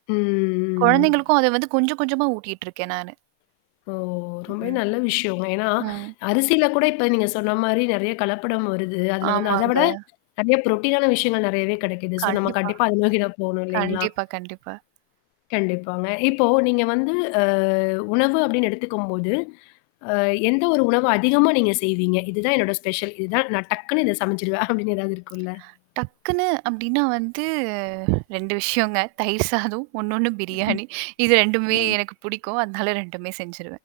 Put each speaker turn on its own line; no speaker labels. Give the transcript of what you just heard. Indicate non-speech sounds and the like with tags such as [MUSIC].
ம்
குழந்தைகளுக்கும் அத வந்து கொஞ்சம், கொஞ்சமா ஊட்டிட்ருக்கேன், நானு.
ஓ ரொம்பவே
ம்.
நல்ல விஷயங்க. ஏன்னா,
ஆ.
அரிசியில கூட இப்போ நீங்க சொன்ன மாரி நிறைய கலப்படம் வருது. அதில வந்து, அதை
ஆமாங்க.
விட நிறைய புரோட்டீன் ஆன விஷயங்கள் நிறையவே கிடைக்குது. சோ நாம
கண்டிப்பா.
கண்டிப்பா [CHUCKLES] அதை நோக்கி தான் போகணும், இல்லைங்களா?
கண்டிப்பா, கண்டிப்பா.
கண்டிப்பாங்க. இப்போ நீங்க வந்து அ உணவு அப்படின்னு எடுத்துக்கும் போது, அ எந்த ஒரு உணவை அதிகமா நீங்க செய்வீங்க. இதுதான் என்னுடைய ஸ்பெஷல். இது தான் நான் டக்குன்னு இதை சமைடச்சுடுவேன். [CHUCKLES] அப்படின்னு ஏதாவது
[SMACKS LIPS]
இருக்கும்ல?
டக்குனு அப்படின்னா வந்து 2 விஷயங்க தயிர் சாதம் இன்னொன்னு
ம்,
பிரியாணி. இது 2மே
ம்.
எனக்கு பிடிக்கும். அதனால 2மே செஞ்சுருவேன்.